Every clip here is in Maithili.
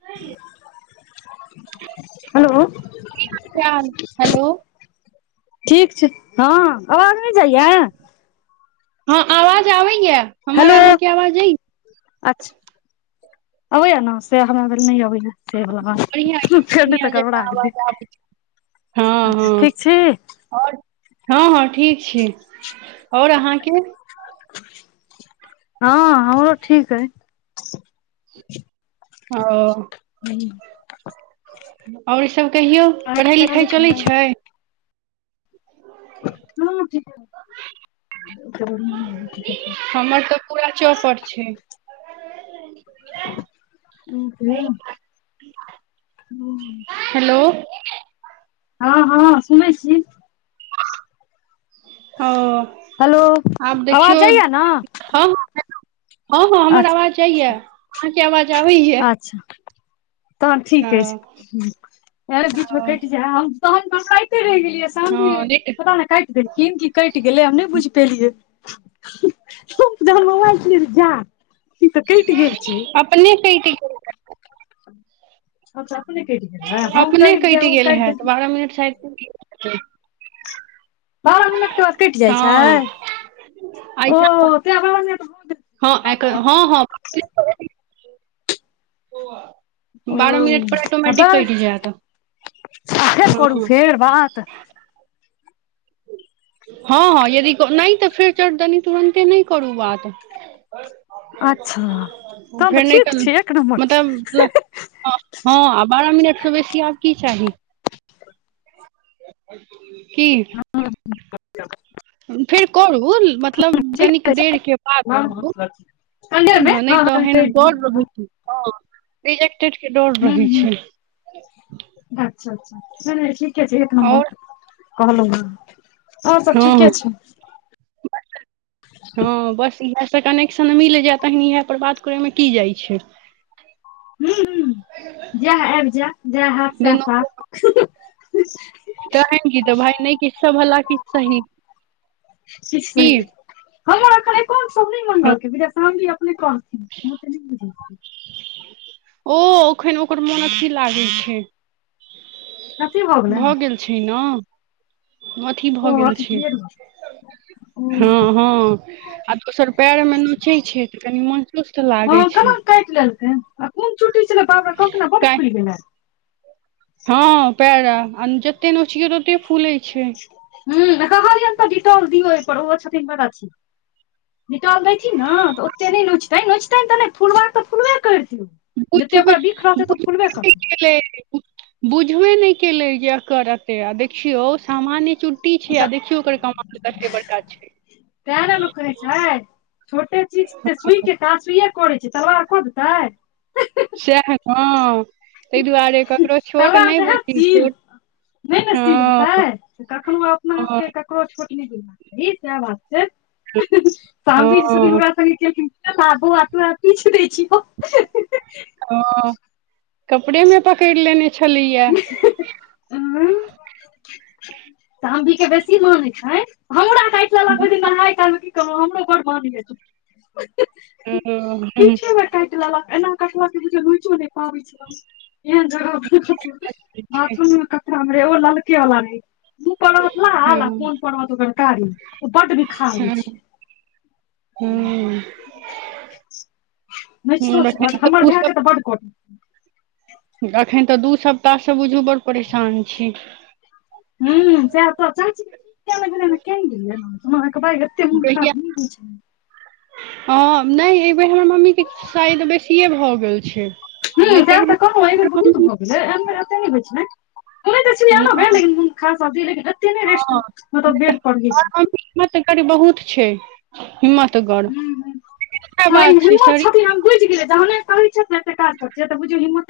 [unintelligible] कि हेलो हाल चाल हेलो ठीक छै हँ अवाज नइ जाइयै हँ आवाज आबैए हमर हेलो अहाँके आवाज जाइ अच्छा अबै य न से हमरा भेल नइ अबैय से बात बढ़ियां एकदम फेर नइ त बढ़ियां गरबरा जकाँ गेलै आवाज आबै छै हँ अच्छह हँ ठीक छी आओर हँ हँ ठीक छी और अहाँके हँ हमरो ठीक अइ ओ [inaudible] और सभ कहियौ पढ़ाइ लिखाइ चलै‌ छै। हँ ठीक हमर तऽ पूरा चौपट छै [unintelligible] हेलो [unintelligible] [unintelligible] हँ हँ सुनै छी ओ हेलो आब आवाज देखियौ जाइया ने हाँ हाँ हँ हँ हमर अच्छा आवाज जायये अहाँके आवाज आबैए य अच्छा तहन ठीक अछि फेर बीच मे कैइट जाय हम तहन खाइते रहि गेल शाम भी पता नहि काइट देलखिन कि कैइट गेलै हमब नहि बुइझ पेलियै तो जहन मोबाइल चलेलौ जा ई तऽ कइट गेल छै अपने कटि गेल अच्छह अपने कइट गेल हैत तऽ देलखिन बारह मिनट साइद पुइर गेल हेतै बारह मिनटके बाद कइट जाइ छै हँ ओ एहिठाम ते बारह मिनट गेल। हँ एकर हँ हँ बारह मिनट ओ पर ऑटोमेटिक कैट जाय त कते करू फेर बात हँ, हँ, यदि नहि तऽ फेर चटदनी तुरन्ते नहि करू बात अच्छा तहन तऽ फेर न ठीक कल छै एक नम्बर मताब हँ, आ बारह मिनटसँ बेसी आब की चाही की अच्छा फेर करू मतलब कनिक छै देरके बाद करू ई ठण्डेमे नहि नहि हँ हँ तऽ ह गरै रिजेक्टेडके डर रहै छै। अच्छा अच्छा ठीके छै, एक नम्बर आओर कहलहु है हँ, हँ हँ बस इएह से कनेक्शन मिल जाय तहन इएह पर बात करेमे की जाइ छै। ह जएह आबि जायब जएह हब सएह हब कहेगी तऽ भाय नहि कि सब भला कि सही क की [unintelligible] हमर एखन एकौन्ट सब नहि बनब के फैमली अपने कहथिन ओ ओखन ओकर मोन स्थिर लागै छै। अथी गेलै भऽ ने गेल छै, न अथी भऽ ओ गेल अथी छै, क्लियर भऽ गेलै ओ हँ हँ आ दोसर पैर में नोचै छै तऽ कनि मन चुस्त लागै हँ छै। केना काटि लेलकै आ कोन चुट्टी छलै बार रे बा कहलखिन हें बड्ड काल्हि फुईल गेला हँ, पैड़ा आ जतेक नोचियै ततेक फूलैत छै। हं कहलियनि तऽ डिटोल दियौ ओहिपर ओहो छथिन बड़ अथी डीटल देइथिन ने तऽ ओते नहि नोचतैनि नोचतनि तऽ नई फुलबाक तऽ फूलबे करतैन जते बुझबे ओकरा बिख रहतै तऽ फुलबे बुझबे नहि करतै केलै बुझबे नई केलै जेकरते आ देखियौ सामान्य चुट्टी छै, तऽ आ देखियौ ओकर कमाल कते बड़का छै। तें ने लोक कहै छै, छोटे चीज त सुइ के काफ़ी करै छै तलवार क देतै तै दुआरे ककरो छोट नहि बुझी छोट नई ने सील हँ हेतै तऽ कखनो अपना आप हँ के ककरो छोट नहि बुझी सैह बात छै। शाम भी हँ [unintelligible] बार बोआ तोरा किछु नई छियो हँ, कपड़े में पकड़ि लेने छलैये हूँ हम भी के बेसी मानै छै हमरा तैं कहलोँ हँ, भौजी नहाय काल में की कहु हमरो बड़ मानय अइछ हुँ हुँ काटि लेलक एना कटलक जे बुझीयो लूईचो नै पाबै छियै एहन जगह बाथरूम में कपड़ा में रहय ओ ललके वाला में ऊपर रहत लाल आर हँ, पोन पर रहत ओकर कारी ओ बड बिखाह होय छै। हँ, नोईचतो छै। एखन तऽ हमर दू भाय सप के तऽ बड्ड कटय एखन तऽ दू सप्ताहसँ बुझू बड़ परेशान छी, हुँ, से तऽ के बेर भेलैन हें क्यान गेलिये कहिया हँ नै एबै हमर मम्मी के साइज़ बेसिये भऽ गेल छै। हुँ नहि तें तऽ कहलौं एई बेर बहुत एहन भऽ गेलै आन बेर एते नै छै होय तऽ छलैया आनो हँ बेर लेकिन कुनु खास लेकिन एते नै रेस्ट हँ मतलब नहि तऽ बेड पड़ गिर हमर जेतय मम्मी हिम्मत बहुत छै हिम्मत गढ़ हुँ सएह यै बात छै हिम्मत शरीर छथिन हम बुझी गेलियेई जहने तेहि स त एते काज परते त बुझीयो हिम्मत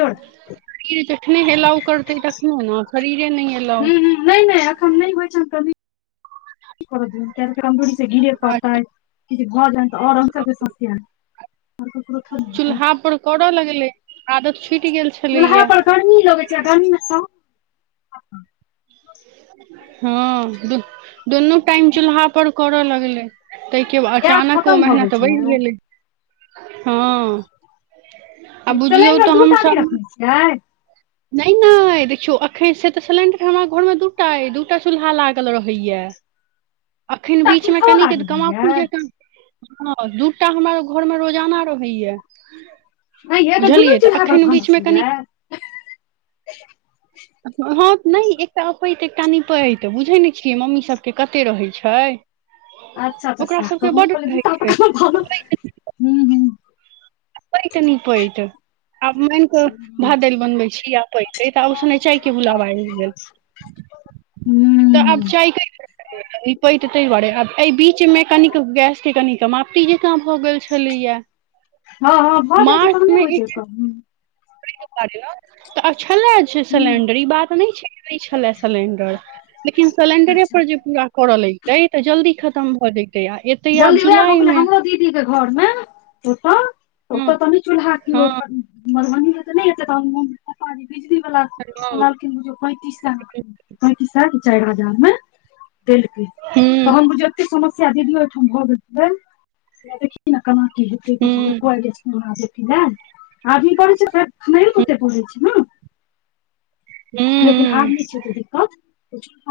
शरीर जखने एलाउ करतै तखने ने शरीर हुँ हुँ, नै, नै एखन नहि होइ छनि से नीके कर दियौन कमजोरी से गिरे आ पड़तै किछु भ जेन तऽ आओर आन सब के समस्या ककरो थोड़े हेतै चूल्हा पर करय लगलै आदत छुटि गेल चूल्हा छलैया पर गर्मी लगै छै, आ गर्मी में सं हँ द दुनू टाइम चूल्हा पर करऽ लगले ताहि के गैस अचानक ओ खतम भऽ गेल मेहनत बैढ़ छलै गेलय बुझियौ सिलेंडर दू टा नहि रखने छियै। नै नै देखियौ एखन से तऽ सिलेण्डर हमरा घर में दू टा अइ दू टा चूल्हा लागल रहैया एखन दूटा बीच में चूल्हो कनिके लागल तऽ कमाउ निक रहैये जकां हँ दूटा हमर घर में रोजाना रहैया नहि ये दुनू बुझलियै तऽ चूल्हा पर एखन बीच भानस में होइये कनिक हँ नै एकटा अपैत त एकटा नीपैत बुझै नहि छियै मम्मी सब के कते रहैत छै। अच्छा अच्छा ओकरा सैह तऽ सभके हमहुँ बड कहलियै रहै दूटा पर छै। केना भानस हूँ अपैत नीपैत आ माइन कऽ हूँ भात दालि बनबैत छी। अपयते तऽ आब ओसने चाय के बुलाबा आबि गेल तऽ आब हूँ चाय कै अइ पैर तै द्वारे आब अइ बीचमे कनिक गैस के कनि कमापती जे क हो गेल छलैया हँ हँ भऽ जाइ छै। तखने मार्चमे होइ छलै कहुँ तऽ [unintelligible] छले छे हूँ सिलेण्डर ई बात नहि छै। नहि छले सिलेण्डर लेकिन सलेंडरे अच्छा पर जे पूरा करऽ लगतै तऽ जल्दी खतम भऽ जइ जल्दी उएह भऽ गेलै हमरो दीदीके घरमे ओत ओत हँ त चूल्हा क त हँ मधुबनी तो नै आइतै [unintelligible] बिजली वला हँ अनलखिन ओ जे पैंतीस लाख पैंतीस लाख चाइर हजार मे देलखिन हूँ तहम बुझियौ ओछे समस्या दीदीऔ ओहिठाम भऽ गेल हेतै की हेतै उपर सँ हूँ लोको आइब जेथिन हमायो हूँ पोथिया बलै छी ने लेकिन आब हूँ नहि छै। किछो केदिक्कत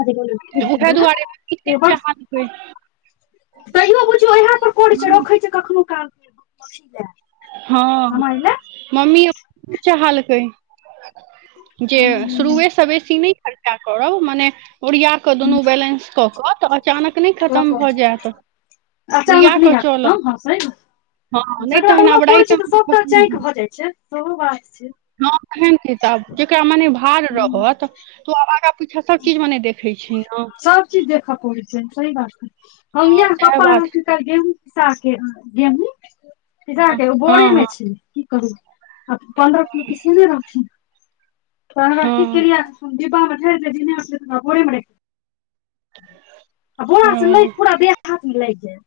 तऽ उएह दुआरे क चाहै तैयो बुझियौ इएह पर करै छै। रखैत छै कखनो काल जाय हँ मम्मी अपनो चाहलकै जे हुं शुरुएसँ बेसी नहि खर्चा करब मने ओरिया कऽ दुनू बैलेंस कऽ कऽ तऽ अचानक नहि कऽ खतम कऽ भऽ जायत अचानक ओरिया नहि कऽ हैती चलब खतम हँ सही बात हँ नहि जकरा तहन बौआ आब पड़ै छै, तऽ रातिमे सबटा चैंक भऽ जाइ छै, सेहो बात छै। हँ एहन किताब जेकरा मने भार रहत तऽ ओ आबारा किछो सब चीज मने देखै सब चीज देखऽ पड़ैत छै। सही बात अइ कहिया सएह पप्पा बात अनलखिन छै तगेहूँ पीसा के गेहुँ पीसा के ओ बोरे हँ मे हँ छै की करू आ पन्द्रह किलो पीसेने रहथिन त की हँ सुी भावठ द घोे मने [unintelligible] आबोरा से नहि हँ पूरा देह हाथ मेलैग जायत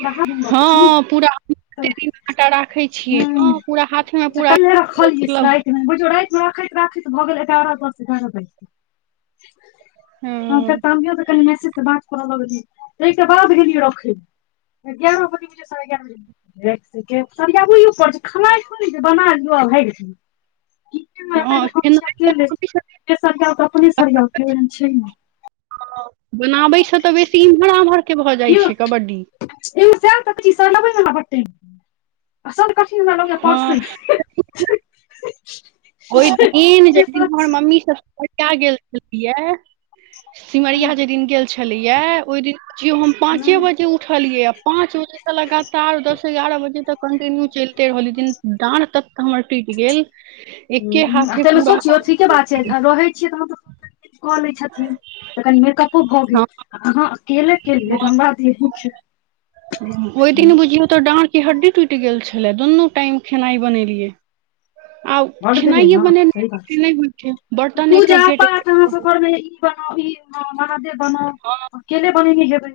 ओरा त ह हँ पूरा कते दिन आटा राखै छियै ने पूरा हाथमे पूरा रखलियै मतलब साइडमे बुझियौ राइतमे राखैत राखैत भऽ गेल एगारह दस एगारह बाजि गेल ह त हँ तानियो तऽ कनि मैसेज से बात करऽ लगलियै छै तहिके बाद गेलियै रखैले एग्यारह बजैत रहै साढ़े एग्यारह सरियाबिही पर जे खेनाइ थोरही छै बनाइ [unintelligible] ब भैगेलै [inaudible] हँ [unintelligible] र तऽ अपने सरिया के छै [unintelligible] बनाबै छ तऽ बेसी इम्हर आम्हरके भऽ जाइ कियो छै कबड्डी सब कठिन लगैये परसै हँ मे [unintelligible] ओहि दिन जाहि दिन हमर मम्मी सब प गेल छलैए हूं सिमरिया जे दिन गेल छलैये ओहि दिन बुझियो हम हूं पांचे बजे उठलियैआ पांच बजे सेलक लगातार दस एगारह बजे तक कन्टिन्यू चलिते रहलीयै ओई दिन डाँढ़ ततऽ हमर टूइट गेल एके ह्म हाथे तैमे पूरा सोचियौ कऽ ठीके लेलियै बात छै रहै छियै तहन तऽ कऽ लै छथिन तऽ कनि मेकअप भऽ गेल अहाँ अकेले केलियै धनबाद यही ओहि दिन बुझियौ तऽ डाँढ़के हड्डी टूइट गेल छलै दुनू टाइम खेनाइ बनेलियै आ बड्ड भेलै खेनाइये ने सही बात बनेनाइ नहि होइ छै बर्तन एक पूजा एक गेट पाठ अहाँसभ घरमे इ बनाउ ई बनाउ महादेब बनाउ अकेले बनेने हेबै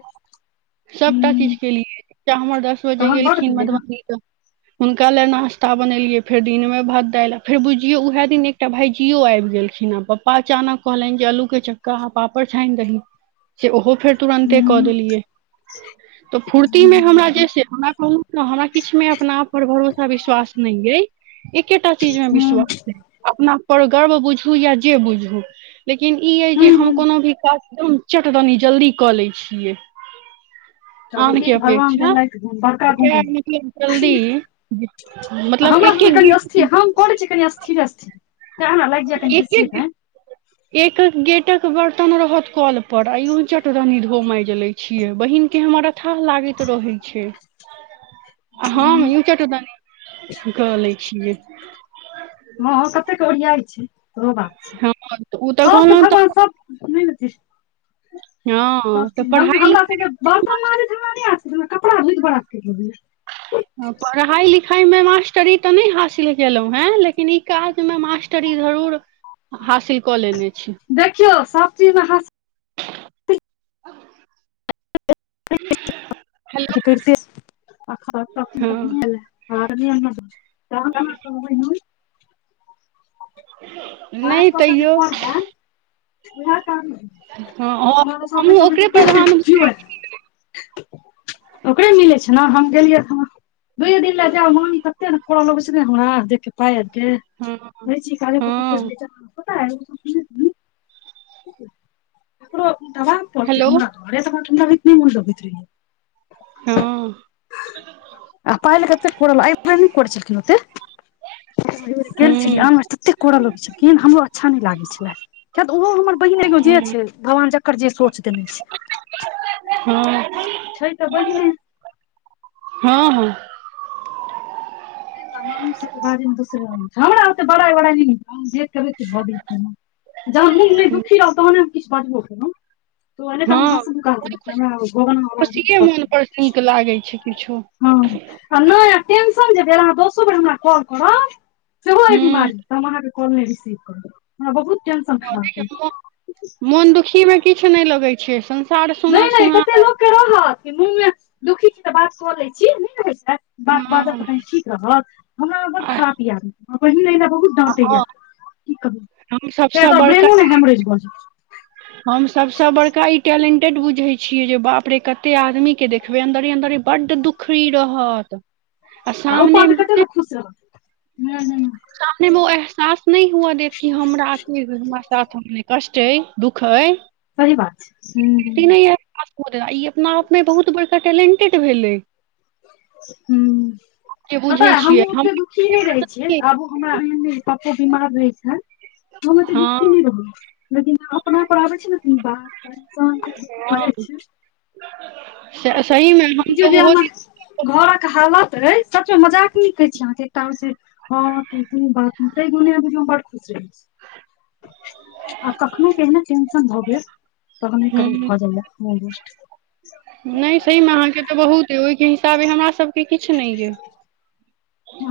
सबटा चीज हुं केलियै हमर दस बजे तहन बड गेलखिन भेलै ने मधुबनी तऽ हुनका ले नाास्ता बनेलियै फेर दिनमे मे भात दाल फेर बुझियो उएह दिन एकटा भाइजियो आयब गेलखिन आ पप्पा अचानक कहलनि जे आलू के चक्का पापड़ छाइन दही से ओहो फेर तुरन्ते कऽ हुं देलियै [inaudible] तऽ हुं फूर्तिमे हमरा जे छै हमरा कहु तो हमरा किछमे अपना आप पर भरोसा विश्वास नहि अइ एकेटा चीज मे विश्वास हुं अइ अपना पर गर्व बुझू या जे बुझू लेकिन ई यै जे हम हुं कोनो भी काज चट दनी जल्दी कऽ लै छियै चलू आनके ई भगवान अपेक्षा देलैथ गुन बड़का गुन ओकरा मतलब जल्दी मतलब हमरा एक एक घरमे दिन स्थिर हम करै छीयै कनि स्थिरे स्थिरे एक एक एक अक गेट कटक बर्तन रहत कल पर आ यु जट दनी धो मैज लै छियै बहिन के हमर अथाह लागैत रहै छै ह्म हम्म यु चट दनी कऽ लै छियै हँ हँ कतेकके ओरियाइ छै सेहो बात छै हँ ओ तऽ सबके कहलहुँ तऽ भगवान सब नै ने सब हँ तऽ चीज हम पढ़ाइ हमरा सबके बर्तन माजैत हमरा नहि आसकैत हमरा कपड़ा धुलिके राखैत रहियै पढ़ाइ लिखाइमे मास्टरी तऽ नहि हासिल केलौ हे लेकिन ई काज मे मास्टरी जरूर हासिल कऽ लेने छी देखियौ सब चीजमे हासिल [inaudible] अच्छा कैरते आ ख क हँ लै ख [unintelligible] हाथ नहि क कऽ जे तैयो कोन हे तऽ हँ हमहूँ ओकरे प्रधान ती [inaudible] बुझै ओकरे मिलै छै न हम गेलियै दुइए दिन ले जायब मम्मी तते ने कह लगै छै ने हमरा देख के पा हँ काल को फोज हँ [unintelligible] [inaudible] दबाब पड़तै हेलो हमरा घरेसे मोननै लगैत रहियै हँ आ पायल कते कोड़ल अभिप्र को च कि मते केल छल हूँ आमे सते कोल [unintelligible] किछो किन हमरो अच्छा नहि लागै छले किय तऽ ओहो हमर बहिन एगो हँ जे छै भगवान ज ओकर जे सोच दे ने छै हँ छै तऽ बहिने हँ हँ सबके ब मे दसर हम बड़ाइ [unintelligible] भऽ गेल की जहन मोन नहि दुखी रहल तहने हम किछु बजबो केलौ त ओ त हम हँ हसका द ओहि खुश खुशिये घो मोन पर नीक लागै छै किछो [unintelligible] हँ आ नहि टेन्स तखन जे डेराबौ दसो बेर हमरा कॉल करब सेहो हूँ बीमारी तऽ हम अहाँक फोन नै रिसिभ करौ हमरा बहुत टेंशन खराब मोदी अइ के मोन दुखी मे किछ नहि लगै छै सम नहि नहि कते लोकके रहत मोनमे दुःखी छी तऽ बात क लए छी नहि नै होइ बात बाजब हँ तऽ कनि ठीक रहत हमरा में बड्ड आ खराब या ई आदत पहिने बहुत डाँटै या कि कहुँ हम सबसँ एतय बड़का ब्रेनो न हैम्ब्रेज भऽ जाइ हम सबसा बड़का ई टैलेंट टेड बुझै छियै जे बाप रे कते आदमी के देखबै अन्दरे अंन्दरे बड्ड दुखी रहत आ जाय आ सामने ऊपर से कते मे लोक खुश रहत हूँ हूँ सामने मे ओ एहसास नहि हुए देत कि हमरा अपने हमरा साथ अपने कष्ट छै दुःख अइ सही बात छै हूँ हूँ ई नै या पास्पोटरा ई अपना आपमे बहुत बड़का टैलेंटेड भेलै ह्म जे पता बुझै यै छियै हमहूँ हम ओते दुखी नहि रहय छियै आबो हमरा एहने पप्पो बीमार रहय छैन हम एते हँ दुखी नहि रहि लेकिन अपना पर आबै छै न ई बात तऽ इंसान फ्रस्ट्रेड भऽ जाइ छै स सही मे हमतऽ बुझियौ जे ओहो हमर दिन घरक हालत ऐ सचमे मजाक नै कहै छी अहाँके एकटा होई छै हँ कि कि बात तै गुने बुझियौ हम बड्ड खुश रहय छी [inaudible] आ कखनोहुक एहिना टेंशन भऽ गेल तहने कनि हम्म, भऽ जाइए मन रुष्ट नहि सहीमे अहाँके तऽ बहुत अइ ओहिके हिसाबे हमरा सभके किछु नहि यै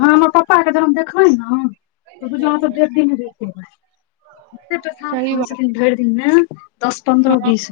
हँ हमर पप्पाके जहन देखबै न त बुझियौ अहाँ सब डेढ़ दिन नै रहि पेबै एते पेशाब सही करय बात छथिन भरि दिनमे दस हँ पन्द्रह बीस